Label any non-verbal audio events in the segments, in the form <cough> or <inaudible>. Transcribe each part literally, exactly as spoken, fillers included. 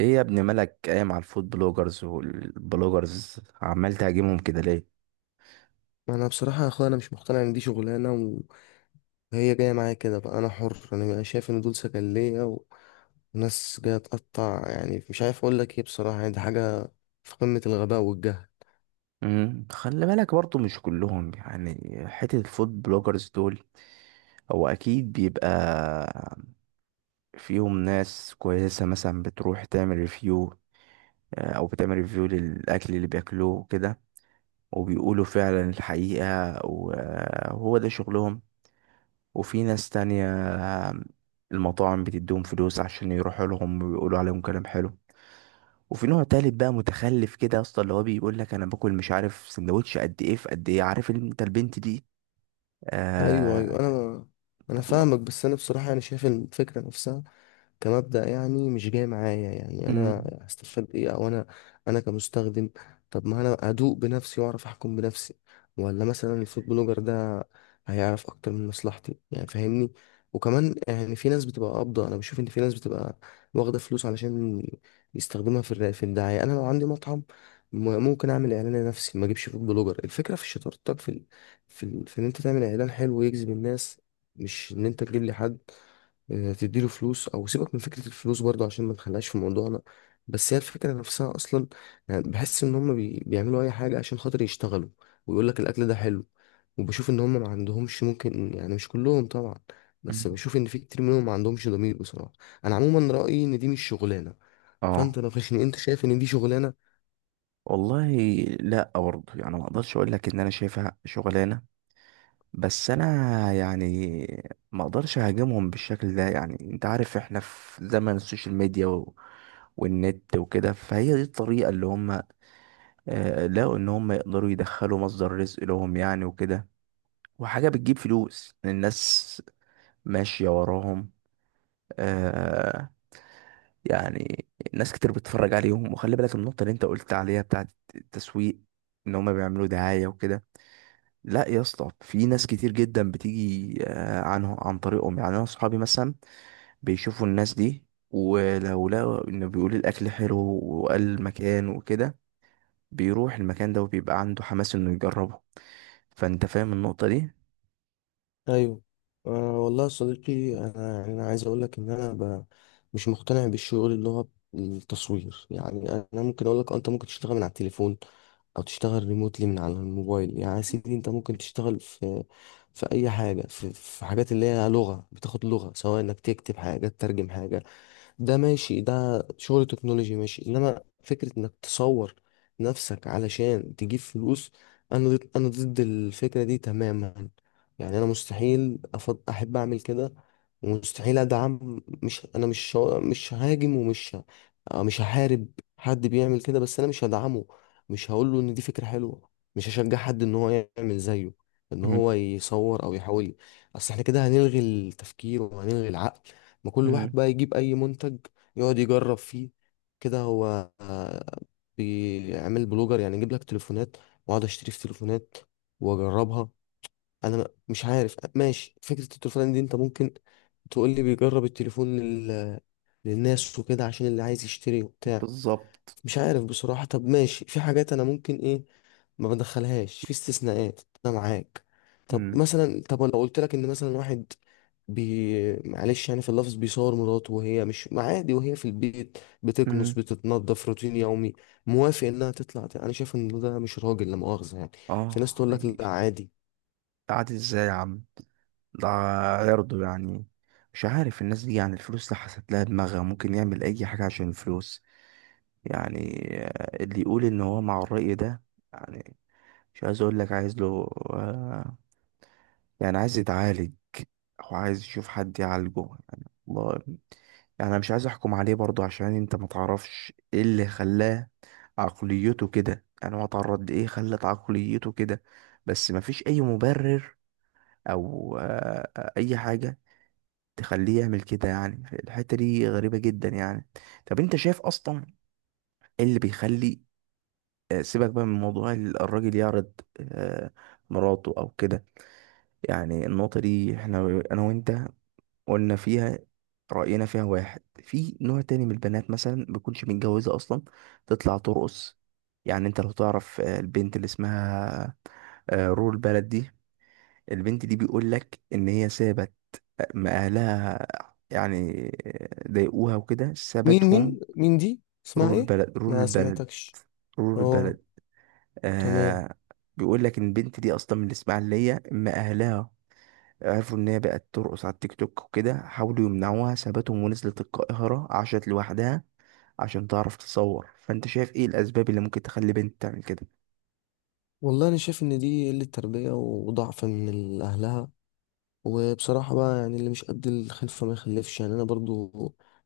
ايه يا ابن مالك، قايم على الفود بلوجرز والبلوجرز عمال تهاجمهم كده ليه؟ ما انا بصراحه يا اخويا انا مش مقتنع ان دي شغلانه. وهي جايه معايا كده. بقى انا حر، انا شايف ان دول سجليه وناس جايه تقطع. يعني مش عارف اقول لك ايه بصراحه، يعني دي حاجه في قمه الغباء والجهل. امم خلي بالك برضو مش كلهم، يعني حتة الفود بلوجرز دول هو اكيد بيبقى فيهم ناس كويسة، مثلا بتروح تعمل ريفيو او بتعمل ريفيو للاكل اللي بياكلوه كده وبيقولوا فعلا الحقيقة، وهو ده شغلهم. وفي ناس تانية المطاعم بتديهم فلوس عشان يروحوا لهم ويقولوا عليهم كلام حلو. وفي نوع تالت بقى متخلف كده يا اسطى، اللي هو بيقول لك انا باكل مش عارف سندوتش قد ايه في قد ايه، عارف انت البنت دي. ايوه ايوه آه. انا انا طب. فاهمك، بس انا بصراحه انا شايف الفكره نفسها كمبدأ، يعني مش جاي معايا. يعني انا أمم، هستفاد ايه؟ او انا انا كمستخدم؟ طب ما انا ادوق بنفسي واعرف احكم بنفسي، ولا مثلا الفود بلوجر ده هيعرف اكتر من مصلحتي؟ يعني فاهمني. وكمان يعني في ناس بتبقى قابضة، انا بشوف ان في ناس بتبقى واخدة فلوس علشان يستخدمها في الر- في الدعاية. انا لو عندي مطعم، م- ممكن اعمل اعلان لنفسي، ما اجيبش فود بلوجر. الفكرة في شطارتك، في ال... في, ال... في ان انت تعمل اعلان حلو ويجذب الناس، مش ان انت تجيب لي حد آه، تديله فلوس. او سيبك من فكره الفلوس برضو عشان ما نخليهاش في موضوعنا، بس هي الفكره نفسها اصلا. يعني بحس ان هم بي... بيعملوا اي حاجه عشان خاطر يشتغلوا ويقول لك الاكل ده حلو. وبشوف ان هم ما عندهمش، ممكن يعني مش كلهم طبعا، أمم. بس بشوف ان في كتير منهم ما عندهمش ضمير بصراحه. انا عموما رايي ان دي مش شغلانه. اه. فانت ناقشني، انت شايف ان دي شغلانه؟ والله لا برضه، يعني ما اقدرش اقول لك ان انا شايفها شغلانه، بس انا يعني ما اقدرش اهاجمهم بالشكل ده. يعني انت عارف احنا في زمن السوشيال ميديا و... والنت وكده، فهي دي الطريقه اللي هم آه، لقوا ان هم يقدروا يدخلوا مصدر رزق لهم يعني وكده، وحاجه بتجيب فلوس الناس ماشية وراهم. آه. يعني ناس كتير بتتفرج عليهم. وخلي بالك النقطة اللي انت قلت عليها بتاعت التسويق، ان هما بيعملوا دعاية وكده. لا يا اسطى، في ناس كتير جدا بتيجي آه، عنه عن طريقهم. يعني انا اصحابي مثلا بيشوفوا الناس دي، ولو لقوا انه بيقول الاكل حلو وقال المكان وكده بيروح المكان ده وبيبقى عنده حماس انه يجربه. فانت فاهم النقطة دي. ايوه، أه والله يا صديقي، انا يعني انا عايز اقول لك ان انا ب... مش مقتنع بالشغل اللي هو التصوير. يعني انا ممكن اقول لك انت ممكن تشتغل من على التليفون، او تشتغل ريموتلي من على الموبايل. يعني يا سيدي انت ممكن تشتغل في في اي حاجه، في, في حاجات اللي هي لغه، بتاخد لغه، سواء انك تكتب حاجه، تترجم حاجه. ده ماشي، ده شغل تكنولوجي ماشي. انما فكرة انك تصور نفسك علشان تجيب فلوس، انا ضد انا ضد الفكرة دي تماما. يعني انا مستحيل أفض... احب اعمل كده، ومستحيل ادعم. مش انا مش ه- مش هاجم ومش ه- آه، مش هحارب حد بيعمل كده، بس انا مش هدعمه. مش هقول له ان دي فكرة حلوة. مش هشجع حد ان هو يعمل زيه، ان مم. هو يصور او يحاول. اصل احنا كده هنلغي التفكير وهنلغي العقل. ما كل واحد مم. بقى يجيب اي منتج يقعد يجرب فيه. كده هو آه، بيعمل بلوجر. يعني يجيب لك تليفونات واقعد اشتري في تليفونات واجربها؟ انا م- مش عارف. ماشي، فكرة التليفونات دي انت ممكن تقول لي بيجرب التليفون لل... للناس وكده، عشان اللي عايز يشتري وبتاع. بالظبط. مش عارف بصراحة. طب ماشي، في حاجات انا ممكن ايه ما بدخلهاش في استثناءات، انا معاك. طب مم. مثلا، طب لو قلت لك ان مثلا واحد بي معلش يعني في اللفظ، بيصور مراته وهي مش ما عادي، وهي في البيت بتكنس مم. بتتنضف، روتين يومي، موافق انها تطلع. انا شايف ان ده مش راجل لا مؤاخذة يعني. في ناس اه تقول لك لا حقيقي. عادي. قعدت ازاي يا عم؟ ده يرضوا يعني؟ مش عارف الناس دي، يعني الفلوس اللي حسيت لها دماغها ممكن يعمل اي حاجة عشان الفلوس يعني. آه، اللي يقول ان هو مع الرأي ده يعني مش عايز اقول لك عايز له، آه، يعني عايز يتعالج او عايز يشوف حد يعالجه يعني. الله. يعني انا مش عايز احكم عليه برضو، عشان انت ما تعرفش ايه اللي خلاه عقليته كده، يعني هو اتعرض لايه خلت عقليته كده. بس ما فيش اي مبرر او آه، اي حاجة تخليه يعمل كده. يعني الحتة دي غريبة جدا يعني. طب انت شايف اصلا ايه اللي بيخلي آه، سيبك بقى من موضوع ال- الراجل يعرض آه، مراته او كده. يعني النقطة دي احنا انا وانت قلنا فيها رأينا، فيها واحد في نوع تاني من البنات مثلا بيكونش متجوزة اصلا تطلع ترقص. يعني انت لو تعرف آه، البنت اللي اسمها آه، رول بلد دي، البنت دي بيقول لك ان هي سابت ما أهلها، يعني ضايقوها وكده مين سابتهم. مين مين دي؟ اسمها رور ايه؟ البلد رور ما البلد سمعتكش. رور اه، البلد. تمام. آه. بيقول لك إن البنت دي أصلا من الإسماعيلية. أما أهلها عرفوا إن هي بقت ترقص على التيك توك وكده حاولوا يمنعوها، سابتهم ونزلت القاهرة عاشت لوحدها عشان تعرف تصور. فأنت شايف إيه الأسباب اللي ممكن تخلي بنت تعمل كده؟ والله انا شايف ان دي قلة تربية وضعف من اهلها. وبصراحة بقى يعني اللي مش قد الخلفة ما يخلفش. يعني أنا برضو،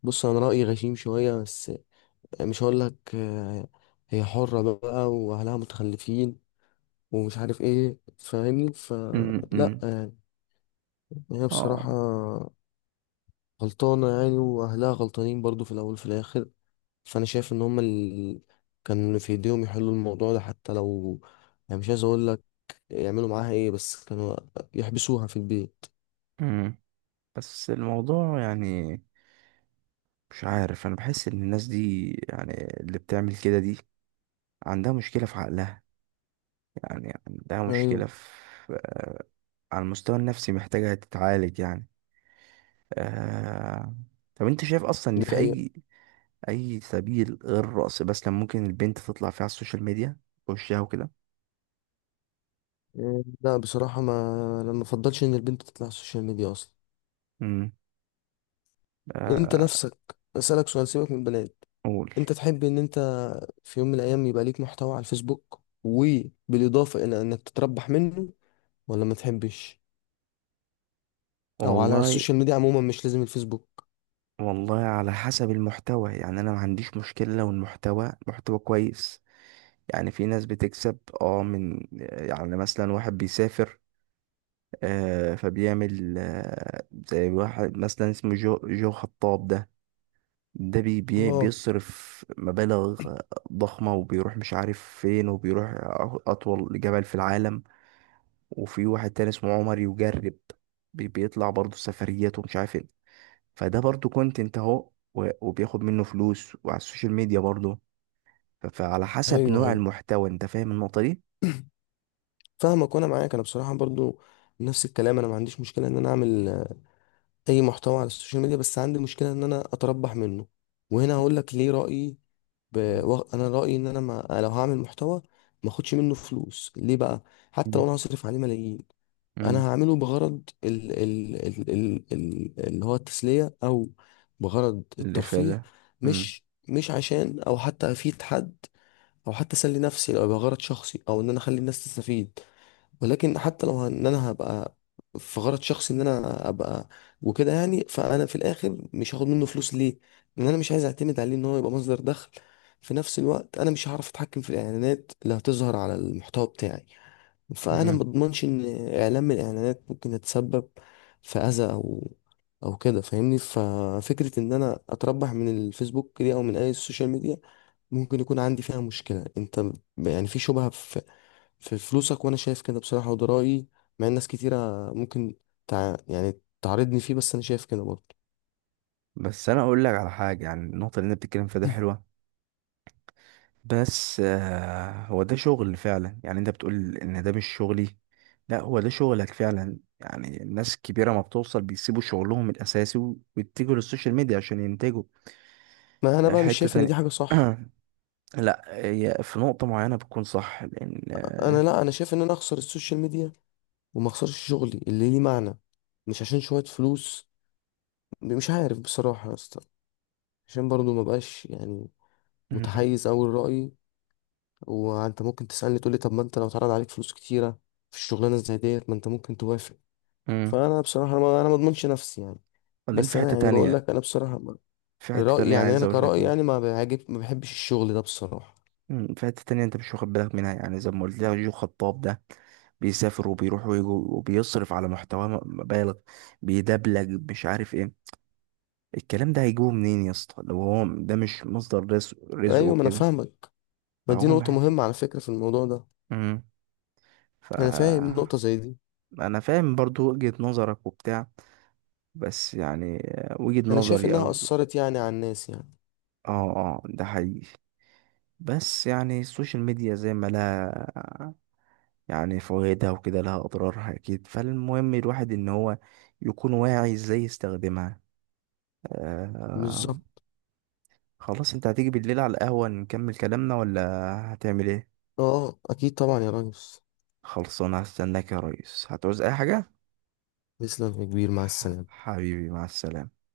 بص أنا رأيي غشيم شوية، بس مش هقول لك آه، هي حرة بقى وأهلها متخلفين ومش عارف إيه. فاهمني؟ فلا امم. يعني هي اه. بصراحة غلطانة، يعني وأهلها غلطانين برضو في الأول وفي الآخر. فأنا شايف إن هما اللي كان في إيديهم يحلوا الموضوع ده. حتى لو يعني مش عايز أقول لك يعملوا معاها إيه، بس كانوا يحبسوها في البيت. امم. بس الموضوع يعني مش عارف، انا بحس ان الناس دي يعني اللي بتعمل كده دي عندها مشكلة في عقلها، يعني عندها مشكلة أيوه، في على المستوى النفسي، محتاجة تتعالج يعني. آه... طب انت شايف اصلا ان دي في حقيقة. اي اي سبيل غير الرقص بس لما ممكن البنت تطلع فيه على السوشيال ميديا وشها وكده؟ إيه، لا بصراحة ما، لما بفضلش ان البنت تطلع على السوشيال ميديا اصلا. امم. انت نفسك اسألك سؤال، سيبك من البنات، قول. انت تحب ان انت في يوم من الايام يبقى ليك محتوى على الفيسبوك وبالاضافة الى انك تتربح منه، ولا ما تحبش؟ او على والله. السوشيال ميديا عموما، مش لازم الفيسبوك. والله على حسب المحتوى، يعني انا ما عنديش مشكلة لو المحتوى محتوى كويس. يعني في ناس بتكسب اه من، يعني مثلا واحد بيسافر آه، فبيعمل آه، زي واحد مثلا اسمه جو, جو خطاب ده، ده بي بي اه، بيصرف مبالغ آه، ضخمة وبيروح مش عارف فين وبيروح أ- أطول جبل في العالم. وفي واحد تاني اسمه عمر يجرب، بي بيطلع برضه سفريات ومش عارف ايه، فده برضه كونتنت اهو و- وبياخد منه فلوس وعلى السوشيال ميديا برضه. ف- فعلى حسب ايوه نوع ايوه المحتوى، انت فاهم النقطة دي. فاهمك وانا معاك. انا بصراحة برضو نفس الكلام، انا ما عنديش مشكلة ان انا اعمل اي محتوى على السوشيال ميديا، بس عندي مشكله ان انا اتربح منه. وهنا هقول لك ليه رايي. ب... و- انا رايي ان انا ما... لو هعمل محتوى ما اخدش منه فلوس. ليه بقى؟ حتى لو مم. انا هصرف عليه ملايين، مم. انا هعمله بغرض ال... ال... ال... ال... ال... اللي هو التسليه، او بغرض اللي في الترفيه. ده. مش مش عشان، او حتى افيد حد، او حتى اسلي نفسي. لو يبقى غرض شخصي، او ان انا اخلي الناس تستفيد. ولكن حتى لو ان انا هبقى في غرض شخصي ان انا ابقى وكده يعني، فانا في الاخر مش هاخد منه فلوس. ليه؟ لان انا مش عايز اعتمد عليه ان هو يبقى مصدر دخل. في نفس الوقت انا مش هعرف اتحكم في الاعلانات اللي هتظهر على المحتوى بتاعي، فانا ما مم. اضمنش ان اعلان من الاعلانات ممكن يتسبب في اذى او او كده. فاهمني؟ ففكرة ان انا اتربح من الفيسبوك دي او من اي سوشيال ميديا ممكن يكون عندي فيها مشكلة. انت ال- يعني في شبهة في في فلوسك، وانا شايف كده بصراحة، وده رأيي. مع ان ناس كتيرة ممكن تع... يعني تعارضني فيه، بس انا شايف كده برضه. بس انا اقول لك على حاجه، يعني النقطه اللي انت بتتكلم فيها ده <laughs> حلوه بس آه، هو ده شغل فعلا. يعني انت بتقول ان ده مش شغلي، لا هو ده شغلك فعلا. يعني الناس الكبيره ما بتوصل بيسيبوا شغلهم الاساسي و- ويتجهوا للسوشيال ميديا عشان ينتجوا. <clears throat> ما انا آه، بقى مش حته شايف ان دي تانية. حاجة صح. <clears throat> لا هي في نقطه معينه بتكون صح، لان انا، آه، لا انا شايف ان انا اخسر السوشيال ميديا وما اخسرش شغلي اللي ليه معنى، مش عشان شوية فلوس. مش عارف بصراحة يا اسطى، عشان برضه ما بقاش يعني مم. متحيز اوي لرأيي. وانت ممكن تسألني تقولي طب ما انت لو اتعرض عليك فلوس كتيرة في الشغلانة زي ديت ما انت ممكن توافق؟ مم. فانا بصراحه، ما انا ما اضمنش نفسي يعني. بعدين بس في حته انا يعني بقول تانية، لك انا بصراحه ما- في حته رايي تانية يعني عايز انا اقول لك كرايي، منها، يعني ما بيعجب، ما بحبش الشغل ده بصراحه. مم، في حتة تانية انت مش واخد بالك منها. يعني زي ما قلت لك جو خطاب ده بيسافر وبيروح ويجي وبيصرف على محتوى م- مبالغ، بيدبلج مش عارف ايه. الكلام ده هيجيبه منين يا اسطى لو هو ده مش مصدر رزق رزقه ايوه ما انا كده؟ فاهمك. ما فهو دي نقطه محتاج. مهمه على فكره في الموضوع ده. امم. ف. انا فاهم نقطه زي دي. انا فاهم برضو وجهة نظرك وبتاع، بس يعني وجهة انا شايف نظري انها او، اثرت يعني على الناس يعني. اه اه ده حقيقي. بس يعني السوشيال ميديا زي ما لها يعني فوائدها وكده لها أضرارها أكيد، فالمهم الواحد إن هو يكون واعي إزاي يستخدمها. آه. بالظبط. خلاص، أنت هتيجي بالليل على القهوة نكمل كلامنا ولا هتعمل إيه؟ اه اكيد طبعا يا ريس. خلصانة، هستناك يا ريس. هتعوز أي حاجة؟ تسلم يا كبير، مع ح- السلامه. حبيبي، مع السلامة.